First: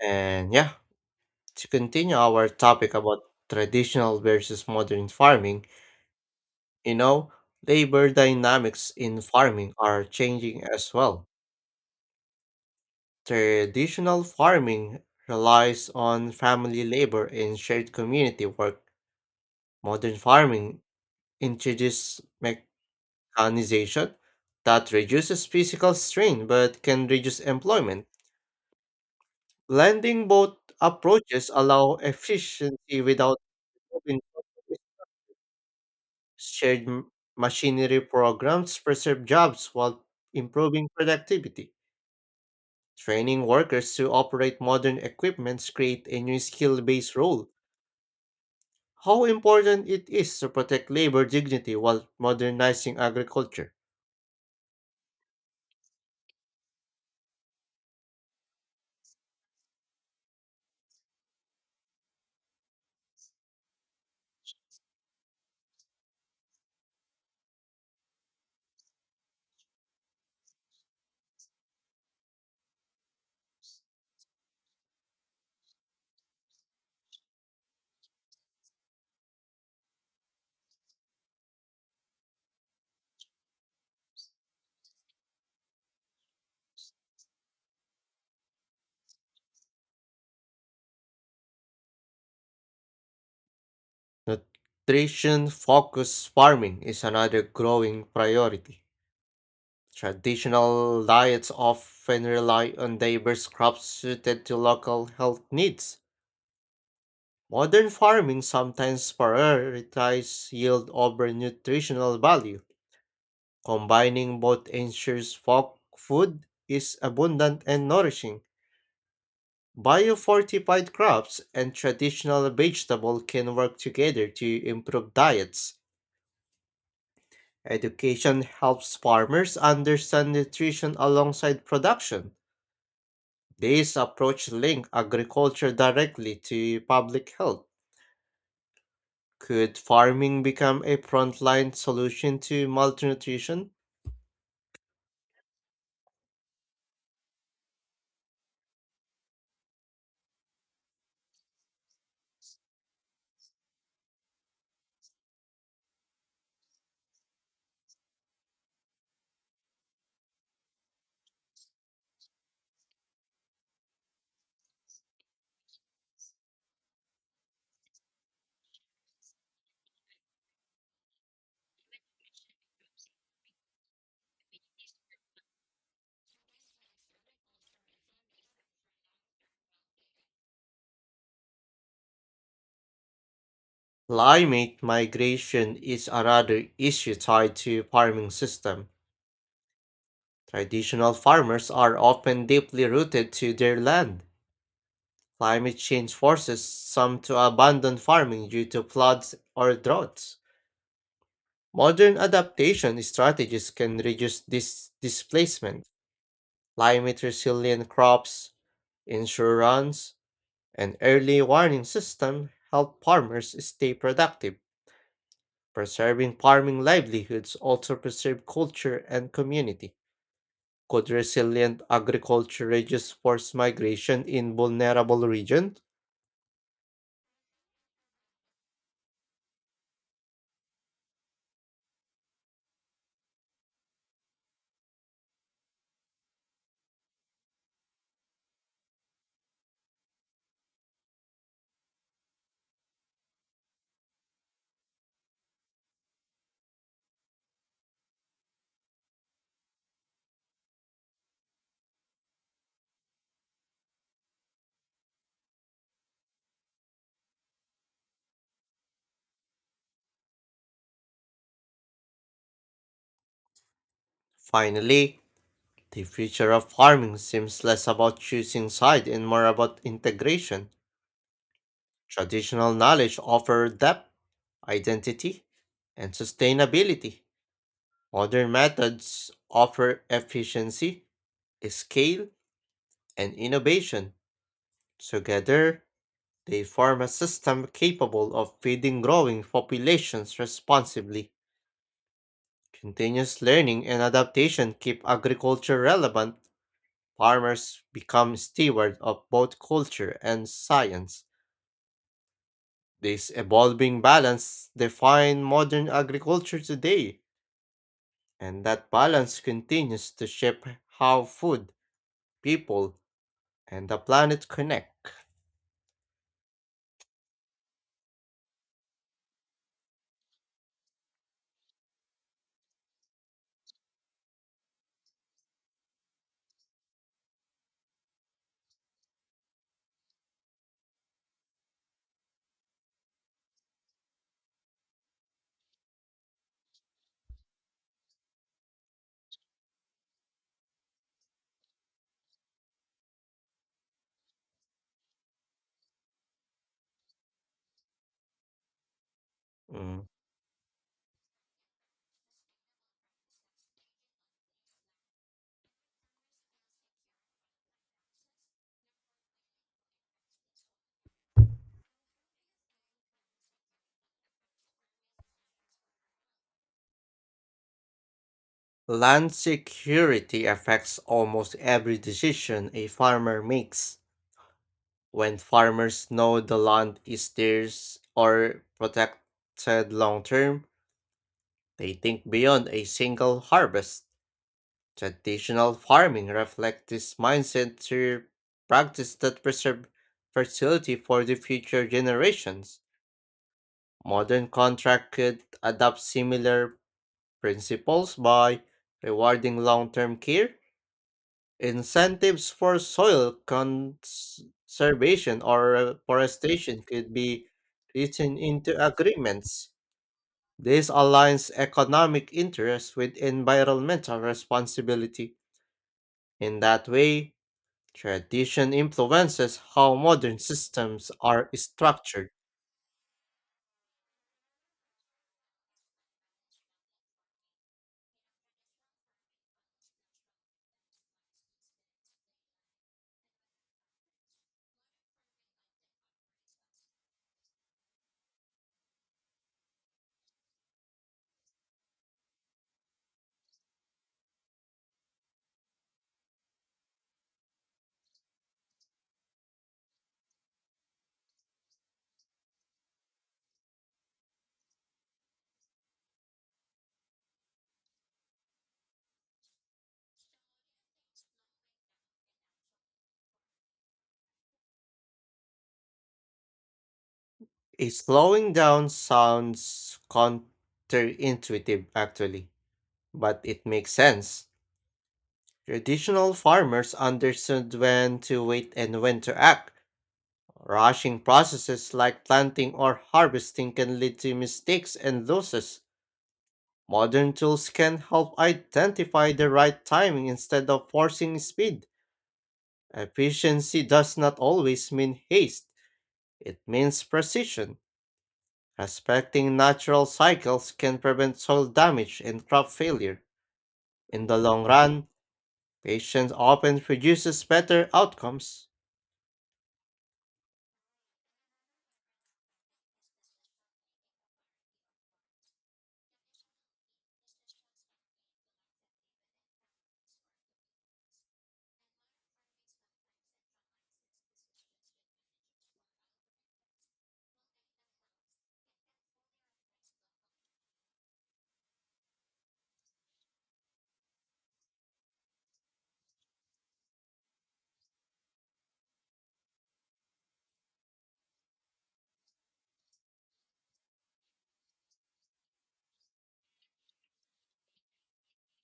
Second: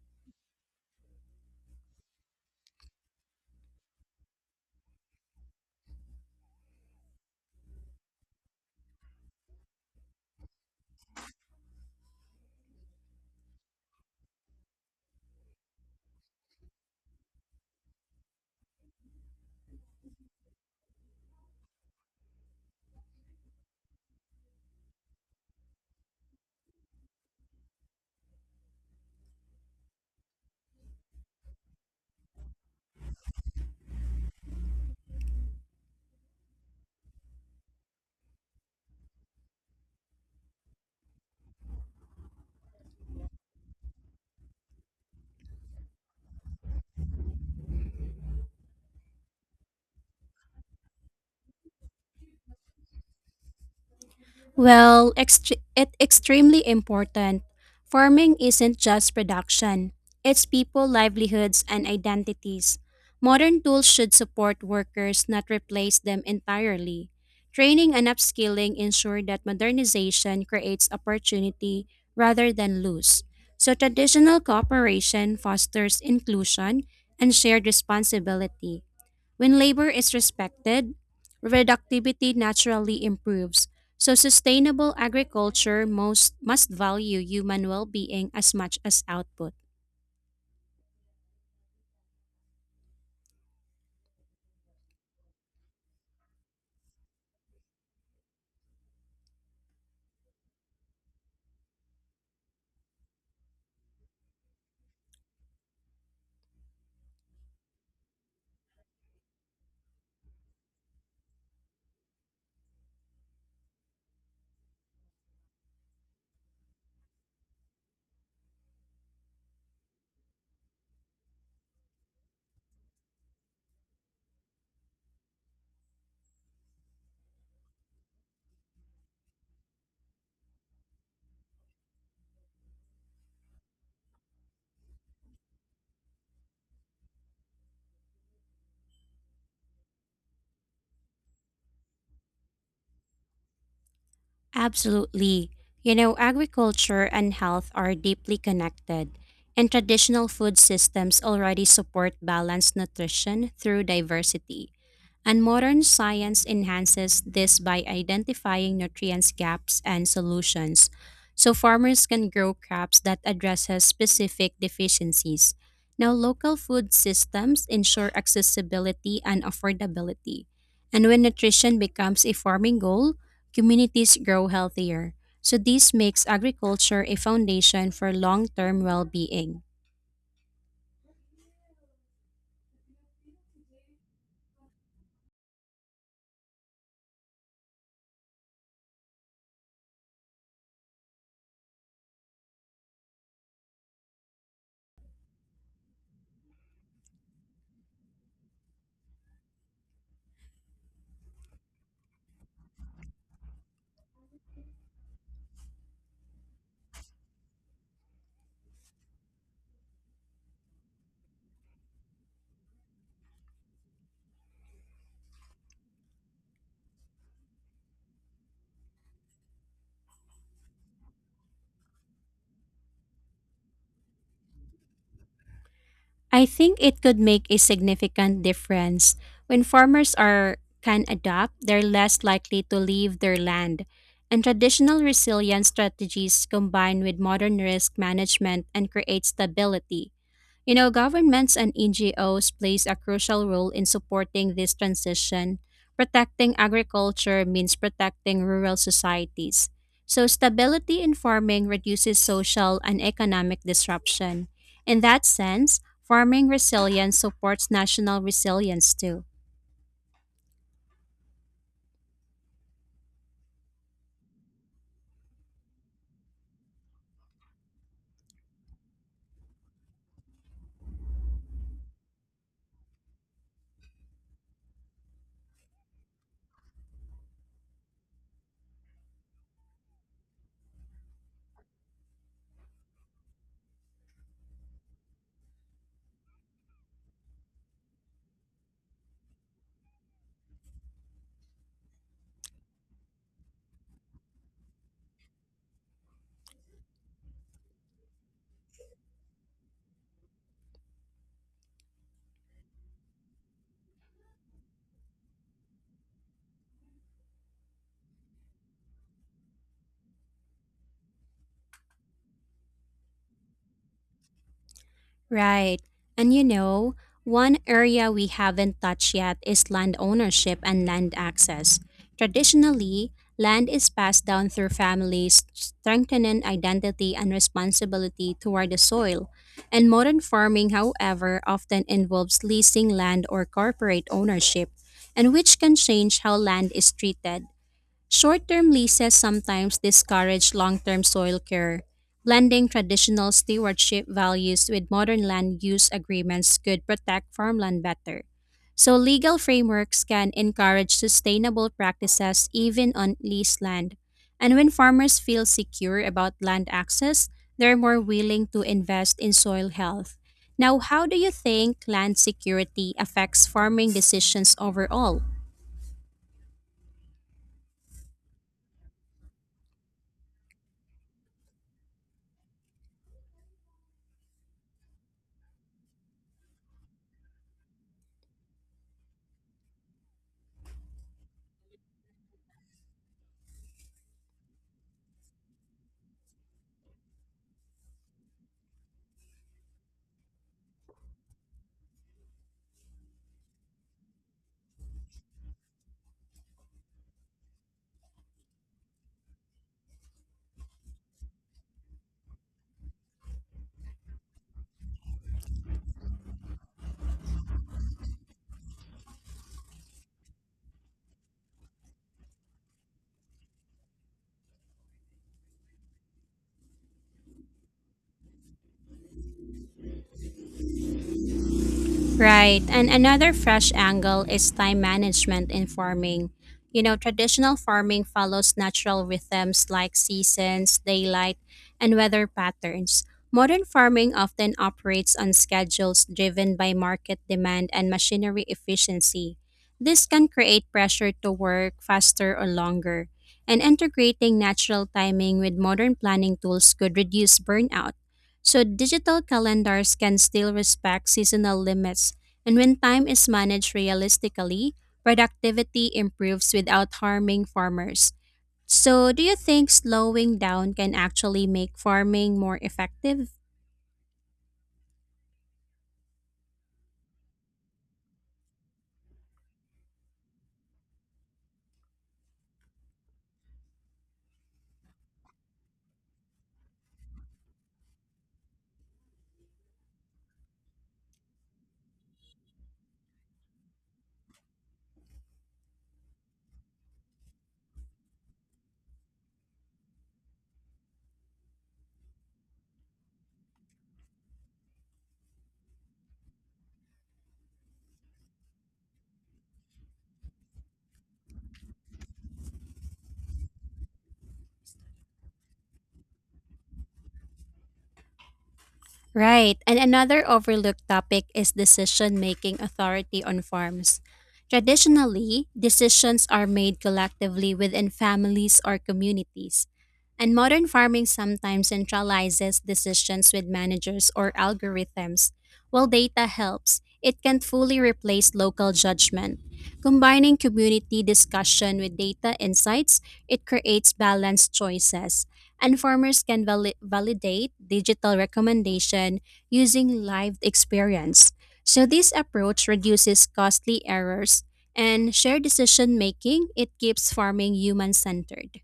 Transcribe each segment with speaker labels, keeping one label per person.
Speaker 1: And yeah, to continue our topic about traditional versus modern farming, you know, labor dynamics in farming are changing as well. Traditional farming relies on family labor and shared community work. Modern farming introduces mechanization that reduces physical strain but can reduce employment. Blending both approaches allow efficiency without moving. Shared m- machinery programs preserve jobs while improving productivity. Training workers to operate modern equipments create a new skill-based role. How important it is to protect labor dignity while modernizing agriculture.
Speaker 2: Well, it's extremely important. Farming isn't just production, it's people, livelihoods, and identities. Modern tools should support workers, not replace them entirely. Training and upskilling ensure that modernization creates opportunity rather than lose. So, traditional cooperation fosters inclusion and shared responsibility. When labor is respected, productivity naturally improves. So sustainable agriculture most must value human well-being as much as output.
Speaker 1: Nutrition-focused farming is another growing priority. Traditional diets often rely on diverse crops suited to local health needs. Modern farming sometimes prioritizes yield over nutritional value. Combining both ensures folk food is abundant and nourishing. Biofortified crops and traditional vegetable can work together to improve diets. Education helps farmers understand nutrition alongside production. This approach links agriculture directly to public health. Could farming become a frontline solution to malnutrition?
Speaker 2: Absolutely. You know, agriculture and health are deeply connected, and traditional food systems already support balanced nutrition through diversity. And modern science enhances this by identifying nutrients gaps and solutions, so farmers can grow crops that addresses specific deficiencies. Now, local food systems ensure accessibility and affordability. And when nutrition becomes a farming goal, communities grow healthier. So, this makes agriculture a foundation for long term well being.
Speaker 1: Climate migration is another issue tied to farming system. Traditional farmers are often deeply rooted to their land. Climate change forces some to abandon farming due to floods or droughts. Modern adaptation strategies can reduce this displacement. Climate resilient crops, insurance, an early warning system helped farmers stay productive, preserving farming livelihoods also preserve culture and community. Could resilient agriculture reduce forced migration in vulnerable regions?
Speaker 2: I think it could make a significant difference. When can adapt, they're less likely to leave their land. And traditional resilience strategies combined with modern risk management and create stability. You know, governments and NGOs plays a crucial role in supporting this transition. Protecting agriculture means protecting rural societies. So stability in farming reduces social and economic disruption. In that sense, farming resilience supports national resilience too.
Speaker 1: Finally, the future of farming seems less about choosing side and more about integration. Traditional knowledge offers depth, identity, and sustainability. Modern methods offer efficiency, scale, and innovation. Together, they form a system capable of feeding growing populations responsibly. Continuous learning and adaptation keep agriculture relevant. Farmers become stewards of both culture and science. This evolving balance defines modern agriculture today, and that balance continues to shape how food, people, and the planet connect.
Speaker 2: Right. And you know, one area we haven't touched yet is land ownership and land access. Traditionally, land is passed down through families, strengthening identity and responsibility toward the soil. And modern farming, however, often involves leasing land or corporate ownership, and which can change how land is treated. Short term leases sometimes discourage long term soil care. Blending traditional stewardship values with modern land use agreements could protect farmland better. So, legal frameworks
Speaker 1: Mm.
Speaker 2: can encourage sustainable practices even on leased land. And when farmers feel secure about land access, they're more willing to invest in soil health. Now, how do you think land security affects farming decisions overall?
Speaker 1: Land security affects almost every decision a farmer makes. When farmers know the land is theirs or protected long term, they think beyond a single harvest. Traditional farming reflects this mindset through practice that preserve fertility for the future generations. Modern contract could adopt similar principles by rewarding long term care. Incentives for soil conservation or forestation could be written into agreements. This aligns economic interests with environmental responsibility. In that way, tradition influences how modern systems are structured.
Speaker 2: Right. And another fresh angle is time management in farming. You know, traditional farming follows natural rhythms like seasons, daylight, and weather patterns. Modern farming often operates on schedules driven by market demand and machinery efficiency. This can create pressure to work faster or longer. And integrating natural timing with modern planning tools could reduce burnout. So digital calendars can still respect seasonal limits, and when time is managed realistically, productivity improves without harming farmers. So, do you think slowing down can actually make farming more effective?
Speaker 1: A slowing down sounds counterintuitive, actually, but it makes sense. Traditional farmers understood when to wait and when to act. Rushing processes like planting or harvesting can lead to mistakes and losses. Modern tools can help identify the right timing instead of forcing speed. Efficiency does not always mean haste, it means precision. Respecting natural cycles can prevent soil damage and crop failure. In the long run, patience often produces better outcomes.
Speaker 2: Right. And another overlooked topic is decision making authority on farms. Traditionally, decisions are made collectively within families or communities. And modern farming sometimes centralizes decisions with managers or algorithms. While data helps, it can not fully replace local judgment. Combining community discussion with data insights, it creates balanced choices and farmers can validate digital recommendation using live experience. So this approach reduces costly errors and shared decision making. It keeps farming human centered.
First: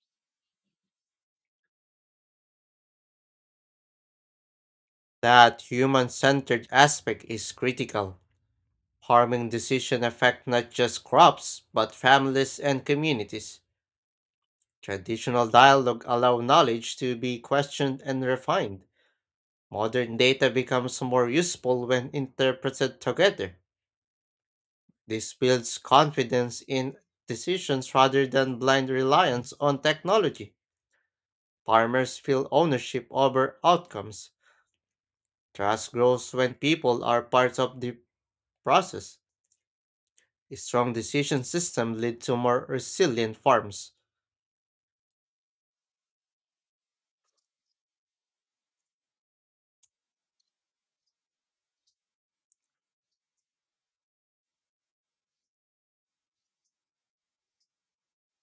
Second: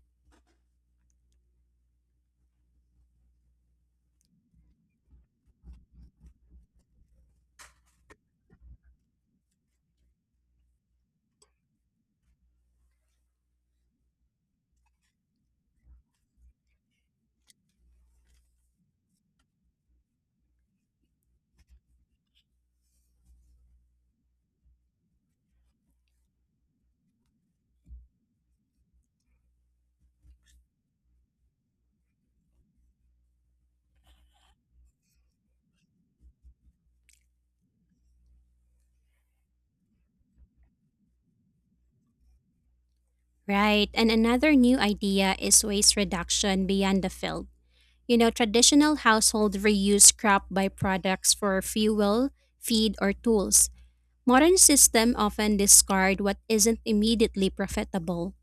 Speaker 1: That human centered aspect is critical. Farming decisions affect not just crops, but families and communities. Traditional dialogue allow knowledge to be questioned and refined. Modern data becomes more useful when interpreted together. This builds confidence in decisions rather than blind reliance on technology. Farmers feel ownership over outcomes. Trust grows when people are part of the process. A strong decision system lead to more resilient
Speaker 2: Right.
Speaker 1: farms.
Speaker 2: And another new idea is waste reduction beyond the field. You know, traditional household reuse crop byproducts for fuel, feed, or tools. Modern systems often discard what isn't immediately profitable.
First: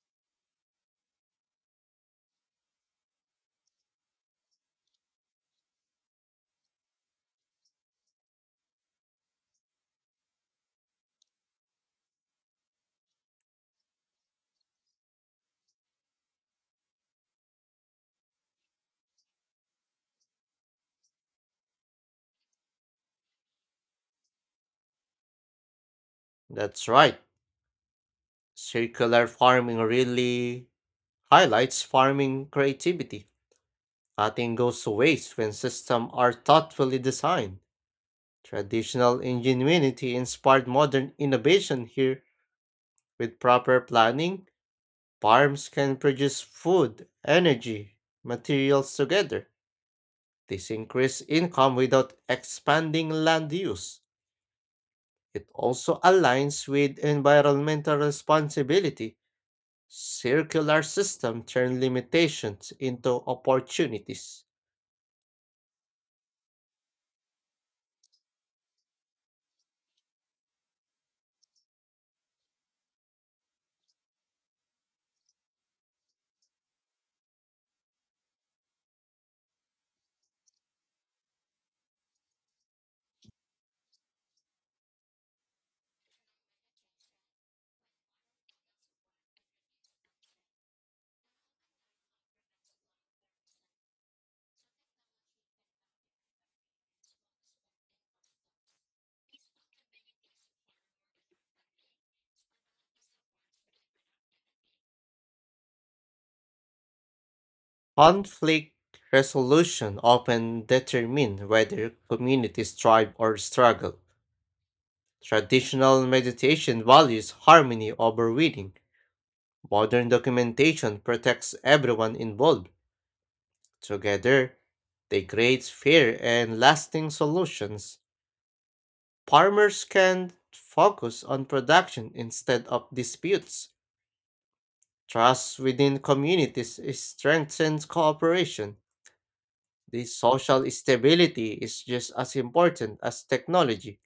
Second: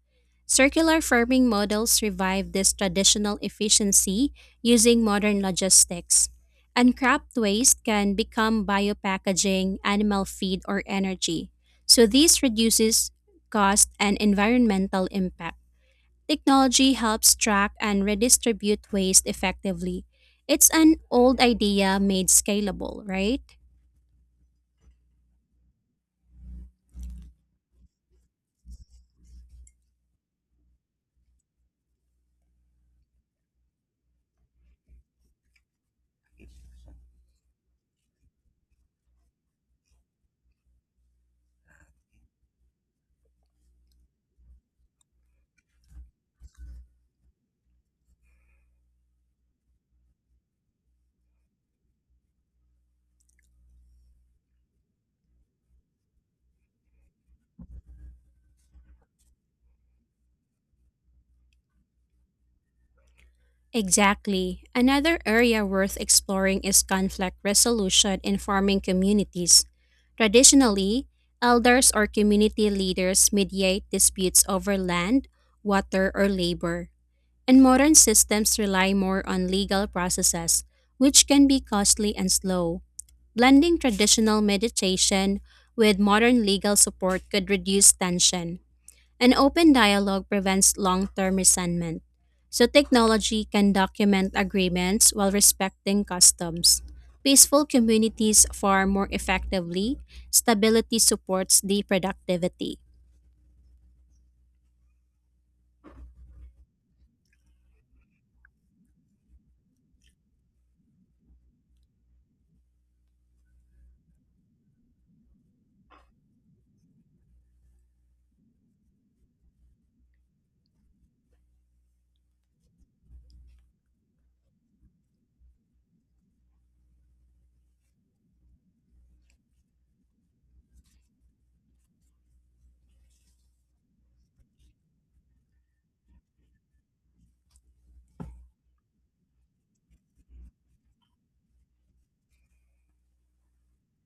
Speaker 2: Circular farming models revive this traditional efficiency using modern logistics. And crop waste can become biopackaging, animal feed, or energy. So this reduces cost and environmental impact. Technology helps track and redistribute waste effectively. It's an old idea made scalable, right?
Speaker 1: That's right. Circular farming really highlights farming creativity. Nothing goes to waste when systems are thoughtfully designed. Traditional ingenuity inspired modern innovation here. With proper planning, farms can produce food, energy, materials together. This increases income without expanding land use. It also aligns with environmental responsibility. Circular system turn limitations into opportunities.
Speaker 2: Exactly. Another area worth exploring is conflict resolution in farming communities. Traditionally, elders or community leaders mediate disputes over land, water, or labor, and modern systems rely more on legal processes, which can be costly and slow. Blending traditional mediation with modern legal support could reduce tension. An open dialogue prevents long term resentment. So, technology can document agreements while respecting customs. Peaceful communities farm more effectively. Stability supports the productivity.
Speaker 1: Conflict resolution often determine whether communities thrive or struggle. Traditional meditation values harmony over winning. Modern documentation protects everyone involved. Together, they create fair and lasting solutions. Farmers can focus on production instead of disputes. Trust within communities strengthens cooperation. The social stability is just as important as technology.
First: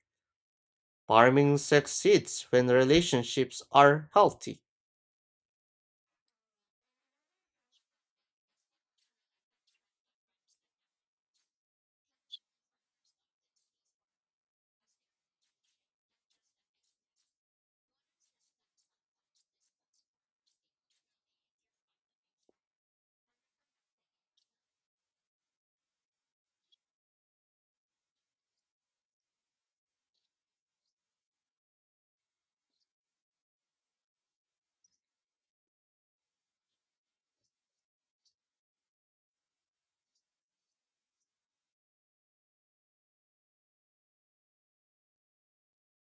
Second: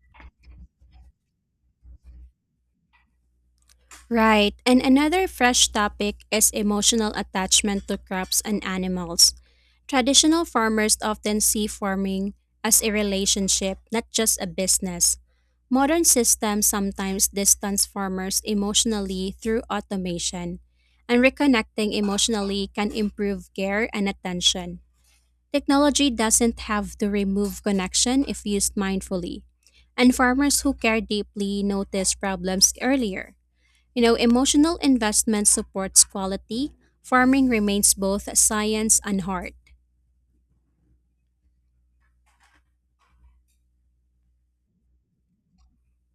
Speaker 1: Farming succeeds when relationships are
Speaker 2: Right.
Speaker 1: healthy.
Speaker 2: And another fresh topic is emotional attachment to crops and animals. Traditional farmers often see farming as a relationship, not just a business. Modern systems sometimes distance farmers emotionally through automation, and reconnecting emotionally can improve care and attention. Technology doesn't have to remove connection if used mindfully, and farmers who care deeply notice problems earlier. You know, emotional investment supports quality. Farming remains both science and art,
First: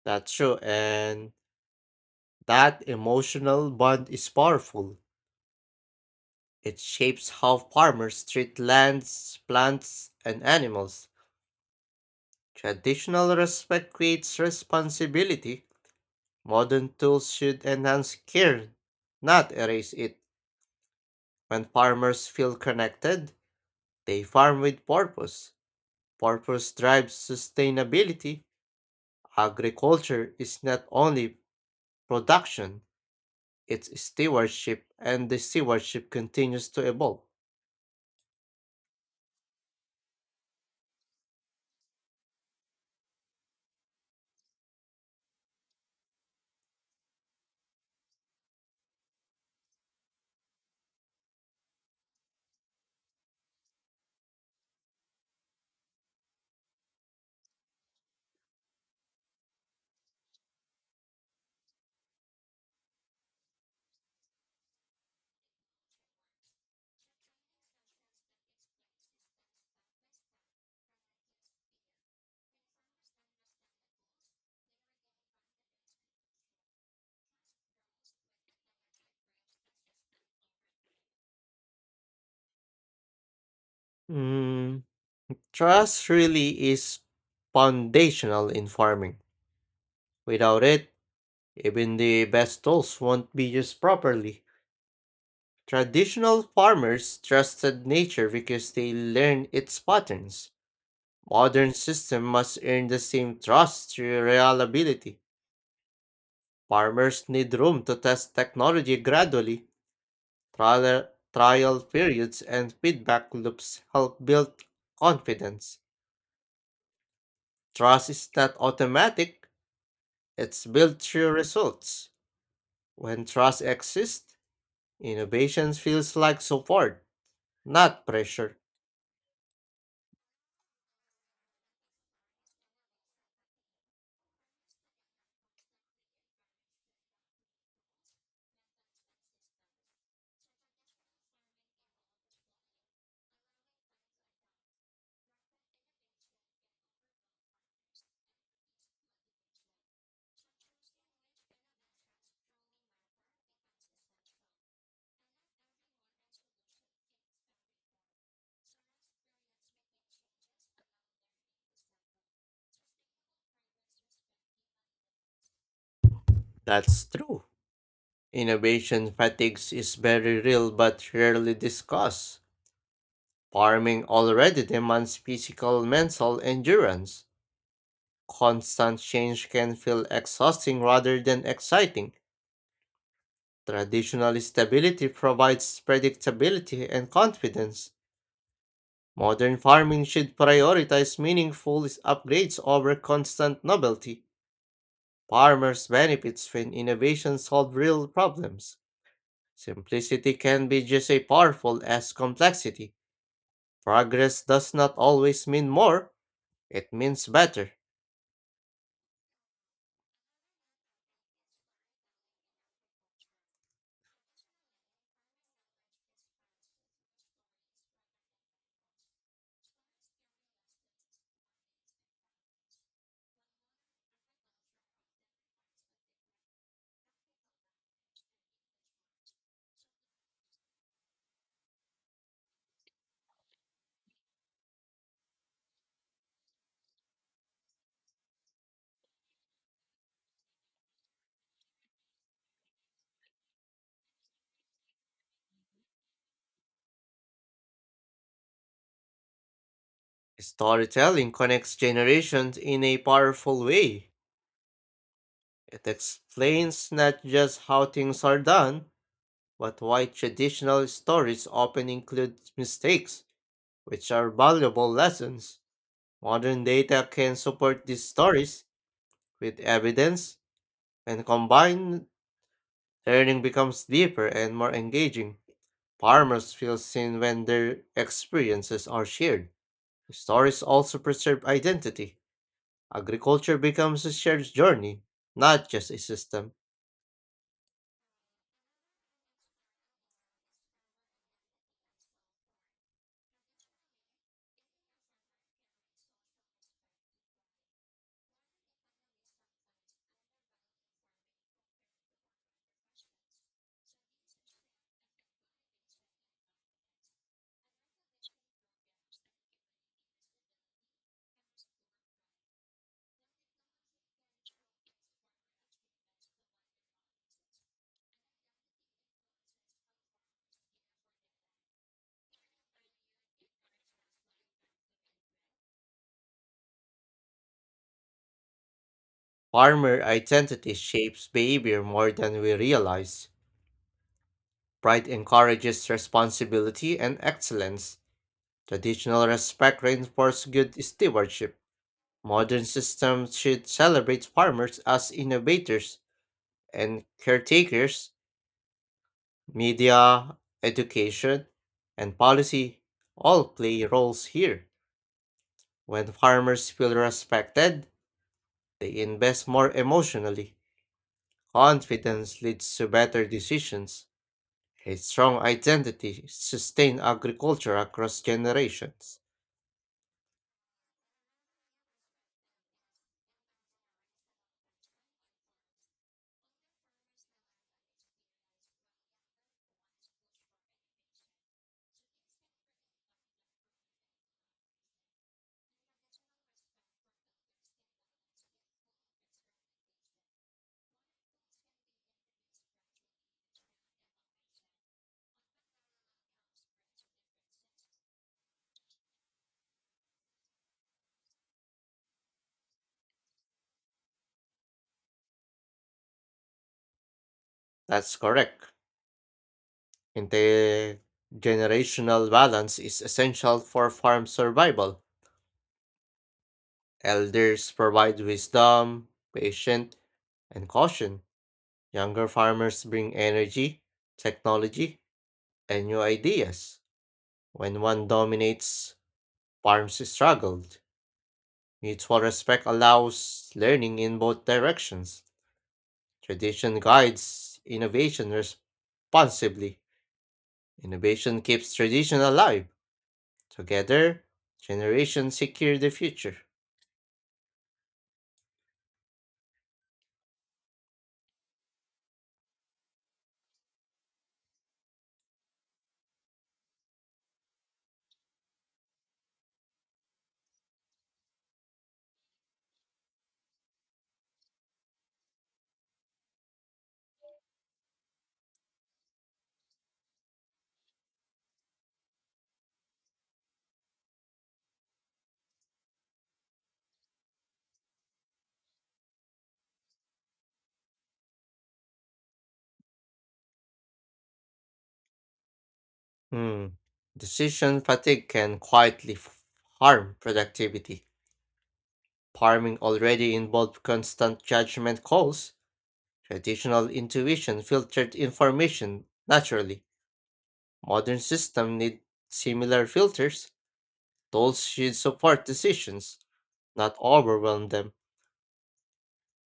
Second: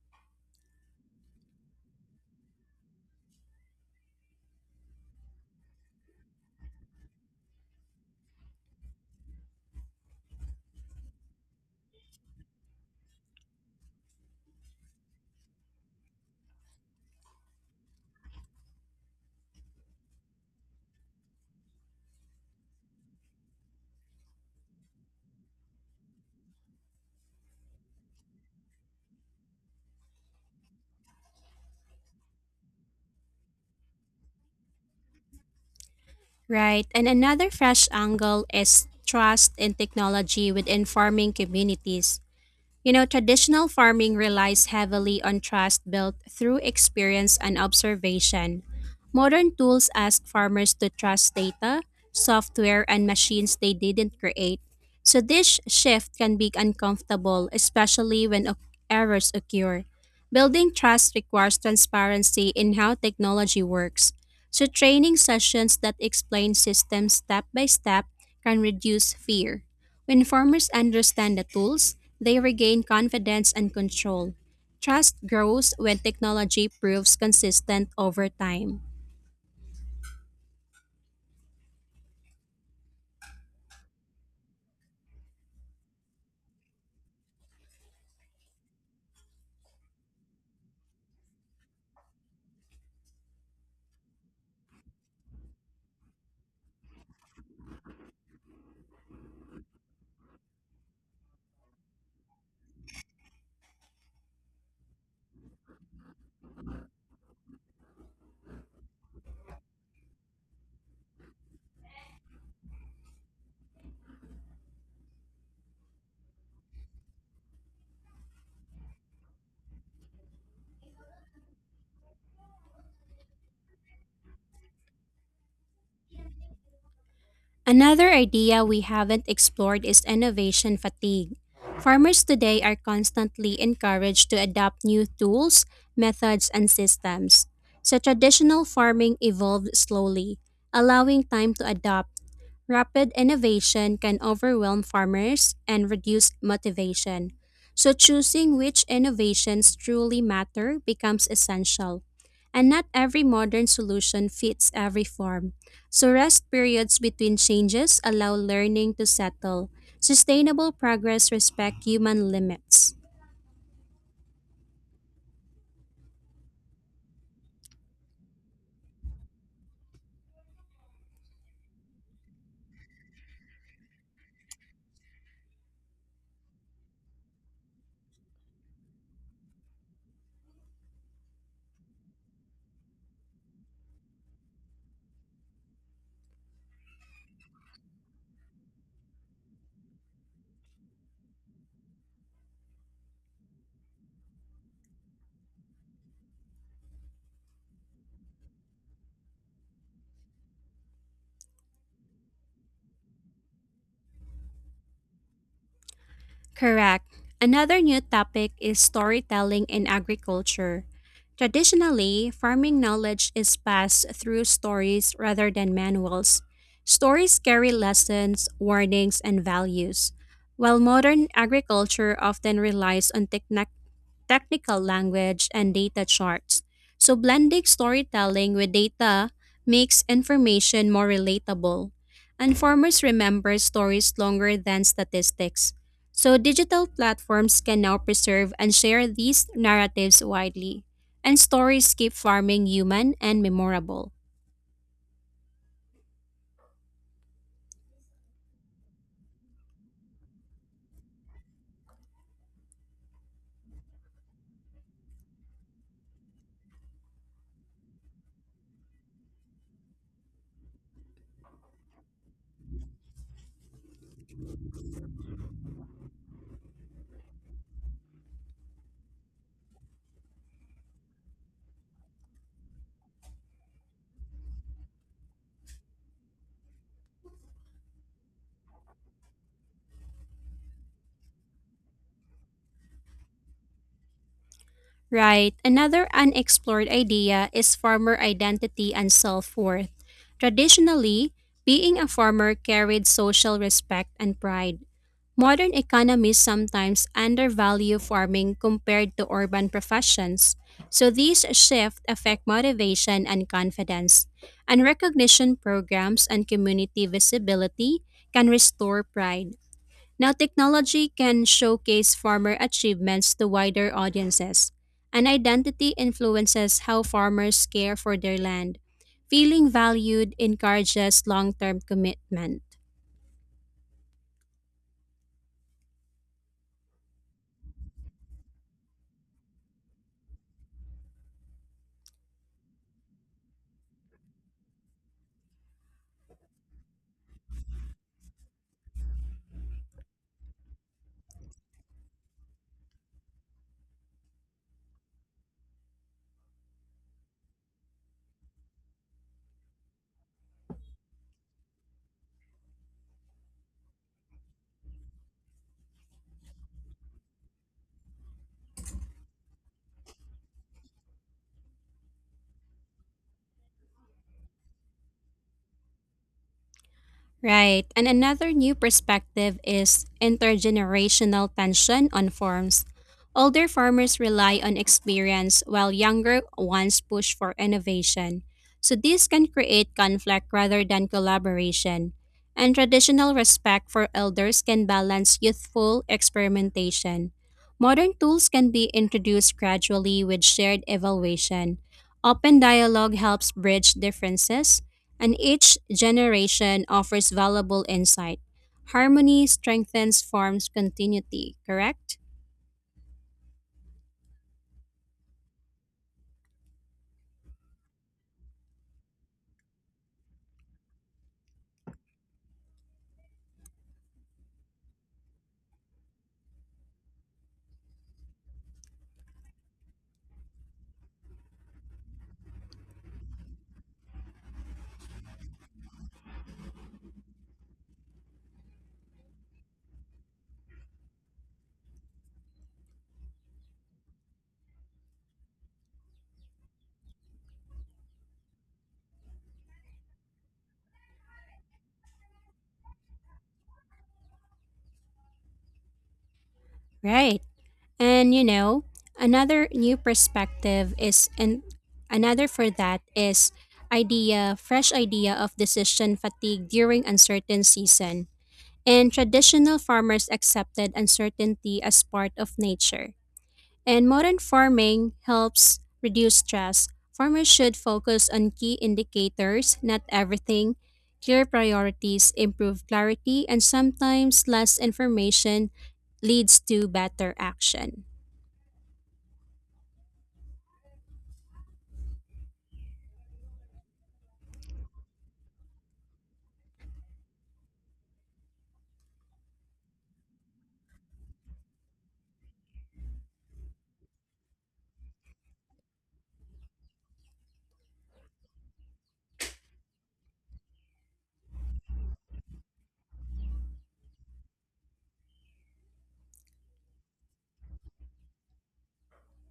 Speaker 1: That's true, and that emotional bond is powerful. It shapes how farmers treat lands, plants, and animals. Traditional respect creates responsibility. Modern tools should enhance care, not erase it. When farmers feel connected, they farm with purpose. Purpose drives sustainability. Agriculture is not only production, it's stewardship, and the stewardship continues
Speaker 2: right?
Speaker 1: to
Speaker 2: And
Speaker 1: evolve.
Speaker 2: another fresh angle is trust in technology within farming communities. You know, traditional farming relies heavily on trust built through experience and observation. Modern tools ask farmers to trust data, software, and machines they didn't create. So, this shift can be uncomfortable, especially when errors occur. Building trust requires transparency in how technology works. So, training sessions that explain systems step by step can reduce fear. When farmers understand the tools, they regain confidence and control. Trust grows when technology proves consistent over time.
Speaker 1: Mm, trust really is foundational in farming. Without it, even the best tools won't be used properly. Traditional farmers trusted nature because they learned its patterns. Modern systems must earn the same trust through reliability. Farmers need room to test technology gradually. Trial, trial periods and feedback loops help build confidence. Trust is not automatic, it's built through results. When trust exists, innovation feels like support, not
Speaker 2: Another
Speaker 1: pressure.
Speaker 2: idea we haven't explored is innovation fatigue. Farmers today are constantly encouraged to adopt new tools, methods, and systems. So traditional farming evolved slowly, allowing time to adapt. Rapid innovation can overwhelm farmers and reduce motivation. So choosing which innovations truly matter becomes essential. And not every modern solution fits every farm. So rest periods between changes allow learning to settle. Sustainable progress respect human limits.
Speaker 1: That's true. Innovation fatigue is very real but rarely discussed. Farming already demands physical mental endurance. Constant change can feel exhausting rather than exciting. Traditional stability provides predictability and confidence. Modern farming should prioritize meaningful upgrades over constant novelty. Farmers benefit when innovations solve real problems. Simplicity can be just as powerful as complexity. Progress does not always mean more, it
Speaker 2: Correct.
Speaker 1: means better.
Speaker 2: Another new topic is storytelling in agriculture. Traditionally, farming knowledge is passed through stories rather than manuals. Stories carry lessons, warnings, and values, while modern agriculture often relies on technical language, and data charts. So, blending storytelling with data makes information more relatable. And farmers remember stories longer than statistics. So, digital platforms can now preserve and share these narratives widely. And stories keep farming human and memorable.
Speaker 1: Storytelling connects generations in a powerful way. It explains not just how things are done, but why traditional stories often include mistakes, which are valuable lessons. Modern data can support these stories with evidence, and combined learning becomes deeper and more engaging. Farmers feel seen when their experiences are shared. Stories also preserve identity. Agriculture becomes a shared journey,
Speaker 2: Right,
Speaker 1: not just a
Speaker 2: another
Speaker 1: system.
Speaker 2: unexplored idea is farmer identity and self worth. Traditionally, being a farmer carried social respect and pride. Modern economies sometimes undervalue farming compared to urban professions, so these shifts affect motivation and confidence. And recognition programs and community visibility can restore pride. Now, technology can showcase farmer achievements to wider audiences, and identity influences how farmers care for their land. Feeling valued encourages long term commitment.
Speaker 1: Farmer identity shapes behavior more than we realize. Pride encourages responsibility and excellence. Traditional respect reinforces good stewardship. Modern systems should celebrate farmers as innovators and caretakers. Media, education, and policy all play roles here. When farmers feel respected, they invest more emotionally. Confidence leads to better decisions. A strong identity sustains agriculture
Speaker 2: Right. And
Speaker 1: across
Speaker 2: another new
Speaker 1: generations.
Speaker 2: perspective is intergenerational tension on farms. Older farmers rely on experience while younger ones push for innovation. So this can create conflict rather than collaboration. And traditional respect for elders can balance youthful experimentation. Modern tools can be introduced gradually with shared evaluation. Open dialogue helps bridge differences and each generation offers valuable insight. Harmony strengthens farm's continuity, correct?
Speaker 1: That's correct. Intergenerational balance is essential for farm survival. Elders provide wisdom, patience, and caution. Younger farmers bring energy, technology, and new ideas. When one dominates, farms struggled. Mutual respect allows learning in both directions. Tradition guides innovation responsibly. Innovation keeps tradition alive. Together, generations secure the future.
Speaker 2: Right. And you know, another new perspective is and another for that is idea, fresh idea of decision fatigue during uncertain season. And traditional farmers accepted uncertainty as part of nature. And modern farming helps reduce stress. Farmers should focus on key indicators, not everything, clear priorities, improve clarity, and sometimes less information leads to better action.
Speaker 1: Hmm. Decision fatigue can quietly harm productivity. Farming already involved constant judgment calls. Traditional intuition filtered information naturally. Modern system need similar filters. Adults should support decisions, not overwhelm them.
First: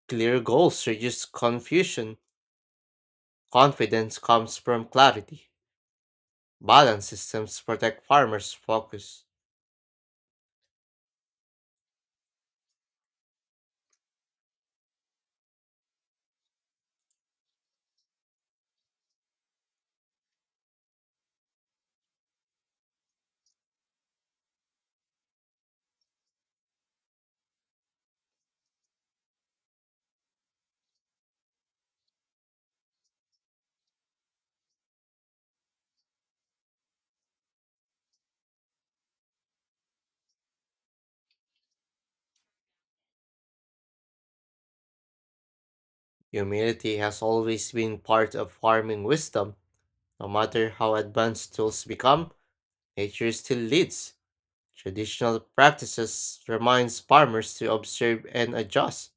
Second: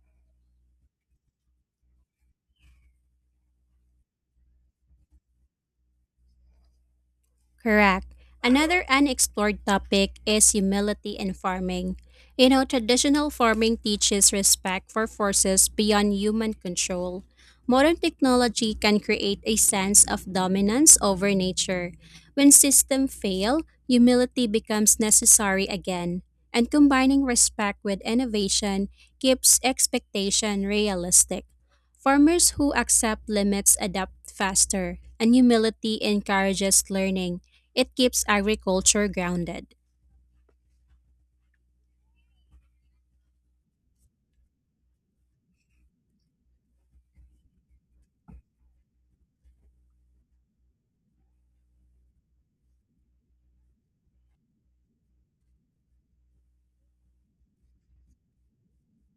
Speaker 1: Clear goals reduce confusion. Confidence comes from clarity. Balanced systems protect
Speaker 2: Correct.
Speaker 1: farmers'
Speaker 2: Another
Speaker 1: focus.
Speaker 2: unexplored topic is humility in farming. You know, traditional farming teaches respect for forces beyond human control. Modern technology can create a sense of dominance over nature. When systems fail, humility becomes necessary again. And combining respect with innovation keeps expectation realistic. Farmers who accept limits adapt faster, and humility encourages learning. It keeps agriculture grounded.
Speaker 1: Humility has always been part of farming wisdom. No matter how advanced tools become, nature still leads. Traditional practices reminds farmers to observe and adjust.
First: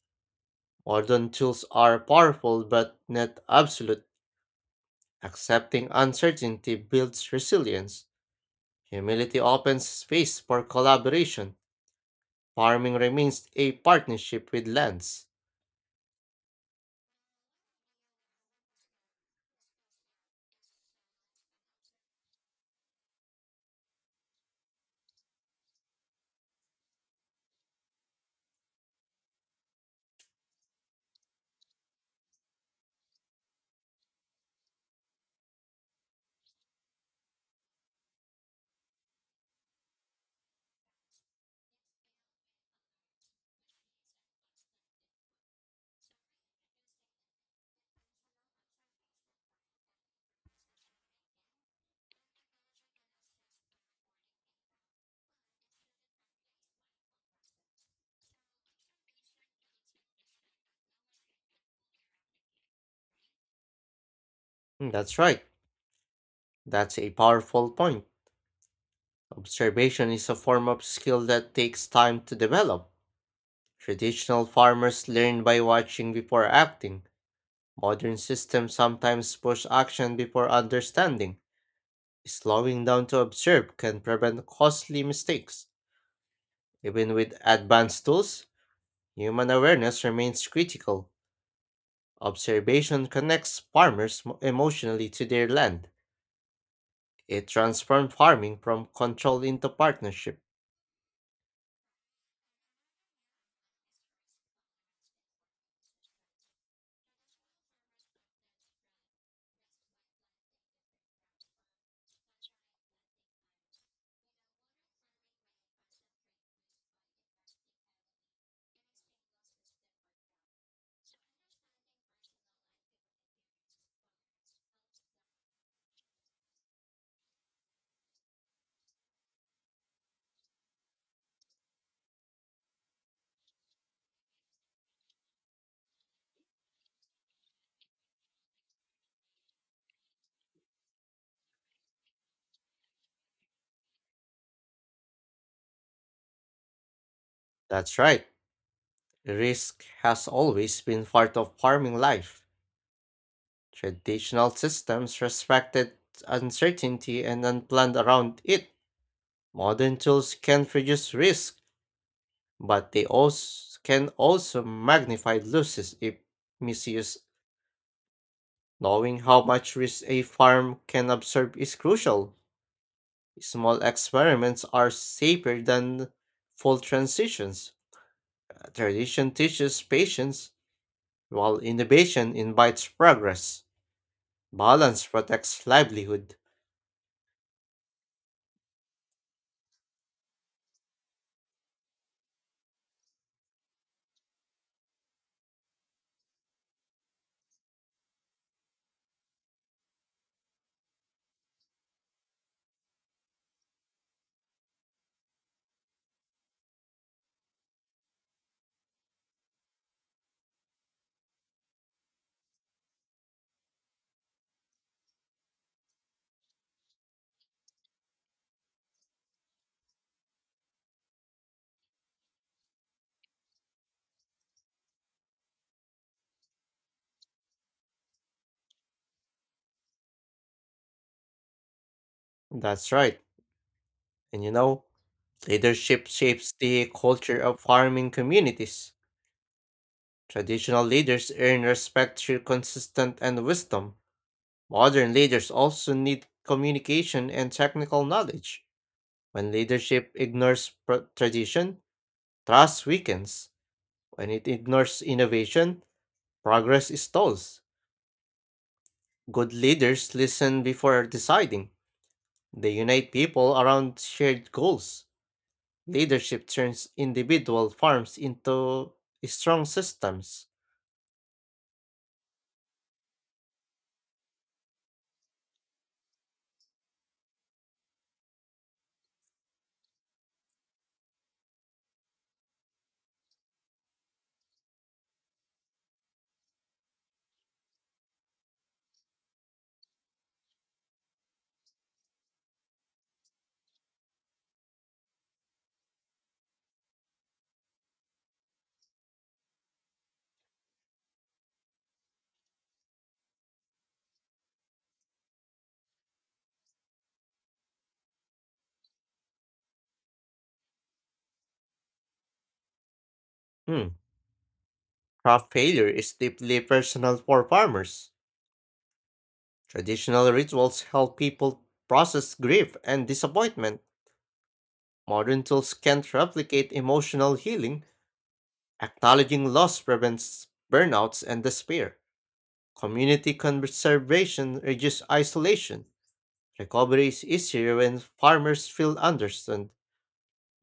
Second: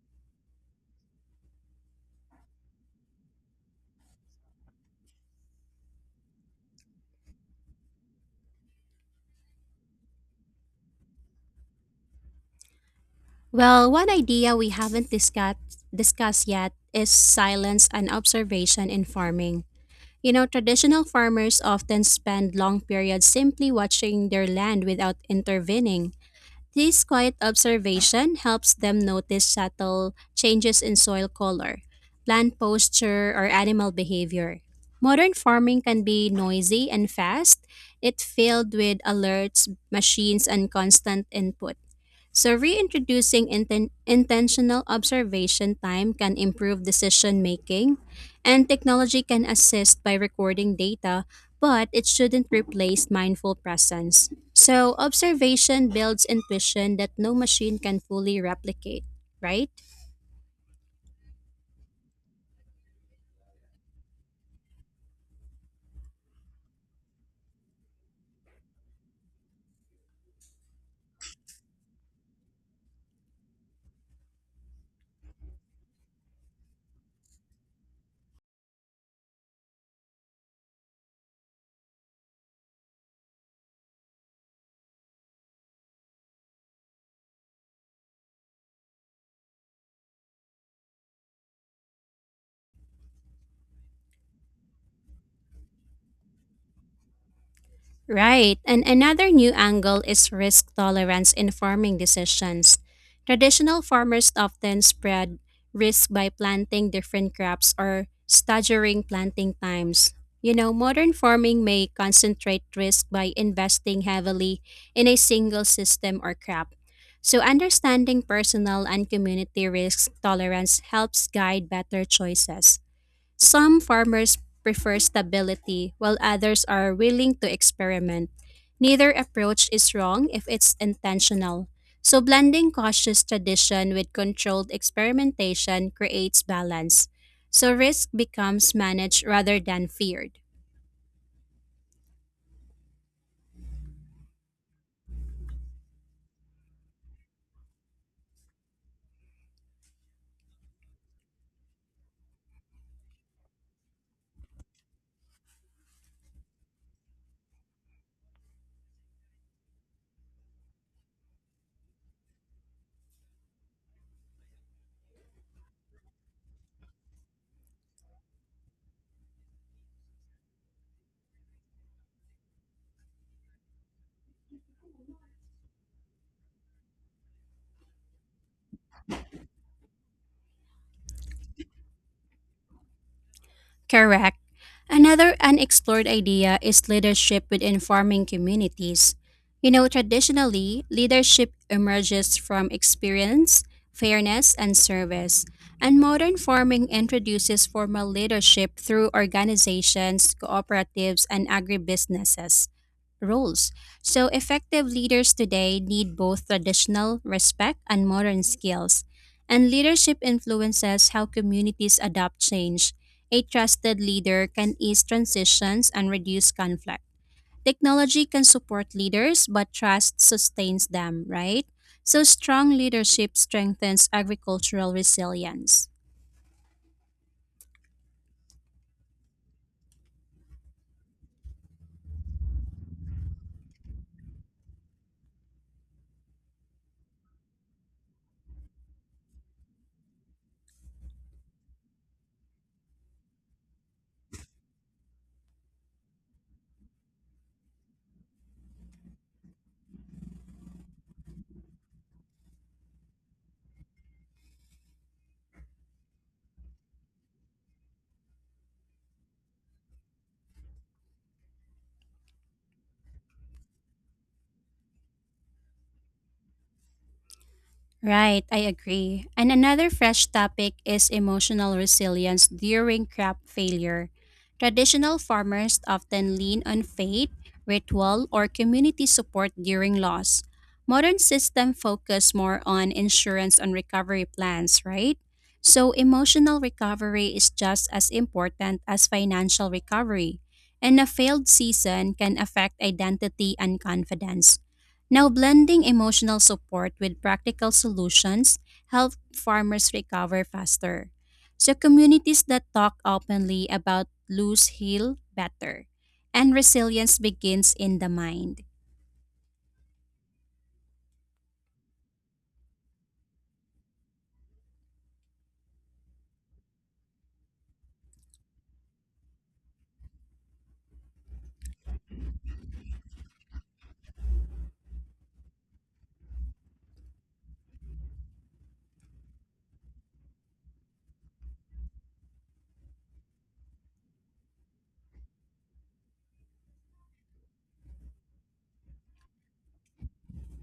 Speaker 1: Modern tools are powerful but not absolute. Accepting uncertainty builds resilience. Humility opens space for collaboration. Farming remains a
Speaker 2: Well, one
Speaker 1: partnership
Speaker 2: idea
Speaker 1: with
Speaker 2: we haven't
Speaker 1: lands.
Speaker 2: discussed yet is silence and observation in farming. You know, traditional farmers often spend long periods simply watching their land without intervening. This quiet observation helps them notice subtle changes in soil color, plant posture, or animal behavior. Modern farming can be noisy and fast, it filled with alerts, machines, and constant input. So, reintroducing intentional observation time can improve decision making, and technology can assist by recording data, but it shouldn't replace mindful presence. So, observation builds intuition that no machine can fully replicate, right?
Speaker 1: Mm, that's right. That's a powerful point. Observation is a form of skill that takes time to develop. Traditional farmers learn by watching before acting. Modern systems sometimes push action before understanding. Slowing down to observe can prevent costly mistakes. Even with advanced tools, human awareness remains critical. Observation connects farmers emotionally to their land. It transforms farming
Speaker 2: Right. And
Speaker 1: from
Speaker 2: another
Speaker 1: control
Speaker 2: new
Speaker 1: into
Speaker 2: angle is
Speaker 1: partnership.
Speaker 2: risk tolerance in farming decisions. Traditional farmers often spread risk by planting different crops or staggering planting times. You know, modern farming may concentrate risk by investing heavily in a single system or crop. So, understanding personal and community risk tolerance helps guide better choices. Some farmers prefer stability, while others are willing to experiment. Neither approach is wrong if it's intentional. So, blending cautious tradition with controlled experimentation creates balance. So, risk becomes managed rather than feared.
Speaker 1: That's right. Risk has always been part of farming life. Traditional systems respected uncertainty and unplanned around it. Modern tools can reduce risk, but they also can also magnify losses if misused. Knowing how much risk a farm can absorb is crucial. Small experiments are safer than full transitions. Tradition teaches patience, while innovation invites progress.
Speaker 2: Correct.
Speaker 1: Balance
Speaker 2: Another
Speaker 1: protects
Speaker 2: unexplored
Speaker 1: livelihood.
Speaker 2: idea is leadership within farming communities. You know, traditionally, leadership emerges from experience, fairness, and service. And modern farming introduces formal leadership through organizations, cooperatives, and agribusinesses roles. So, effective leaders today need both traditional respect and modern skills. And leadership influences how communities adopt change. A trusted leader can ease transitions and reduce conflict. Technology can support leaders, but trust sustains them, right? So, strong leadership strengthens agricultural resilience.
Speaker 1: That's right. And you know, leadership shapes the culture of farming communities. Traditional leaders earn respect through consistent and wisdom. Modern leaders also need communication and technical knowledge. When leadership ignores tradition, trust weakens. When it ignores innovation, progress stalls. Good leaders listen before deciding. They unite people around shared goals. Leadership turns individual farms
Speaker 2: Right, I
Speaker 1: into
Speaker 2: agree. And
Speaker 1: strong
Speaker 2: another fresh
Speaker 1: systems.
Speaker 2: topic is emotional resilience during crop failure. Traditional farmers often lean on faith, ritual, or community support during loss. Modern systems focus more on insurance and recovery plans, right? So emotional recovery is just as important as financial recovery, and a failed season can affect identity and confidence. Now, blending emotional support with practical solutions help farmers recover faster. So, communities that talk openly about lose heal better, and resilience begins in the mind.
Speaker 1: Hmm. Craft failure is deeply personal for farmers. Traditional rituals help people process grief and disappointment. Modern tools can't replicate emotional healing. Acknowledging loss prevents burnouts and despair. Community conservation reduces isolation. Recovery is easier when farmers feel understood.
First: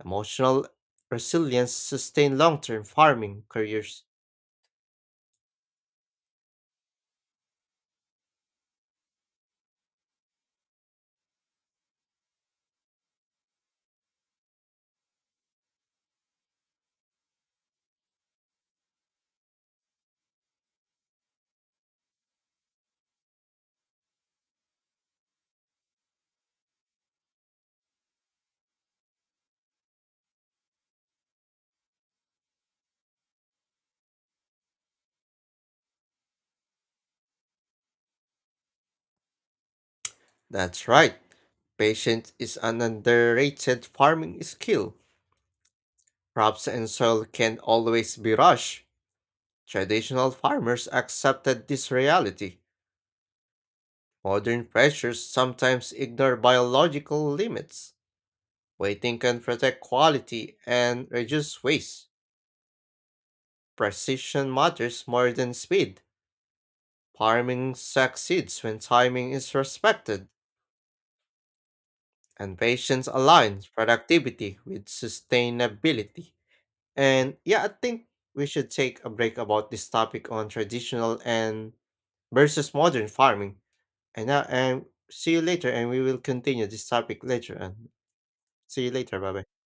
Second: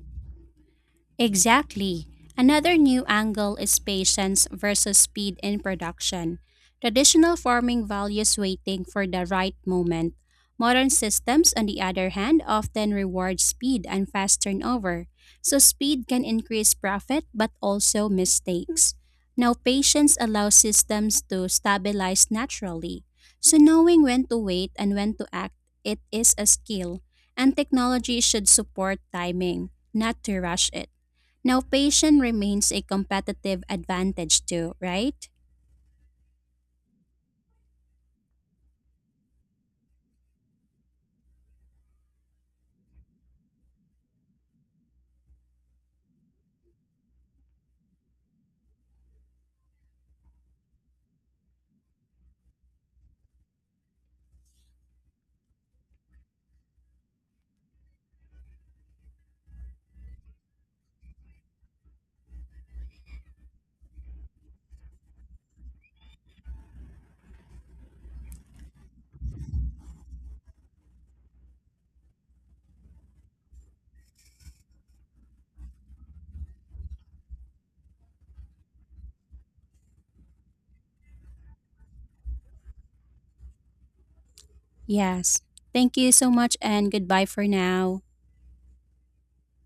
Speaker 1: Emotional resilience
Speaker 2: Exactly.
Speaker 1: sustains
Speaker 2: Another
Speaker 1: long-term
Speaker 2: new
Speaker 1: farming
Speaker 2: angle is
Speaker 1: careers.
Speaker 2: patience versus speed in production. Traditional farming values waiting for the right moment. Modern systems, on the other hand, often reward speed and fast turnover. So, speed can increase profit but also mistakes. Now, patience allows systems to stabilize naturally. So, knowing when to wait and when to act, it is a skill. And technology should support timing, not to rush it. Now, patience remains a competitive advantage too, right?
Speaker 1: That's right. Patience is an underrated farming skill. Crops and soil can always be rushed. Traditional farmers accepted this reality. Modern pressures sometimes ignore biological limits. Waiting can protect quality and reduce waste. Precision matters more than speed. Farming succeeds when timing is respected and patience aligns productivity with sustainability. And yeah, I think we should take a break about this topic on traditional and versus modern farming. And see
Speaker 2: Yes.
Speaker 1: you later, and
Speaker 2: Thank
Speaker 1: we
Speaker 2: you
Speaker 1: will
Speaker 2: so much
Speaker 1: continue this
Speaker 2: and
Speaker 1: topic
Speaker 2: goodbye for
Speaker 1: later. And
Speaker 2: now.
Speaker 1: see you later. Bye bye.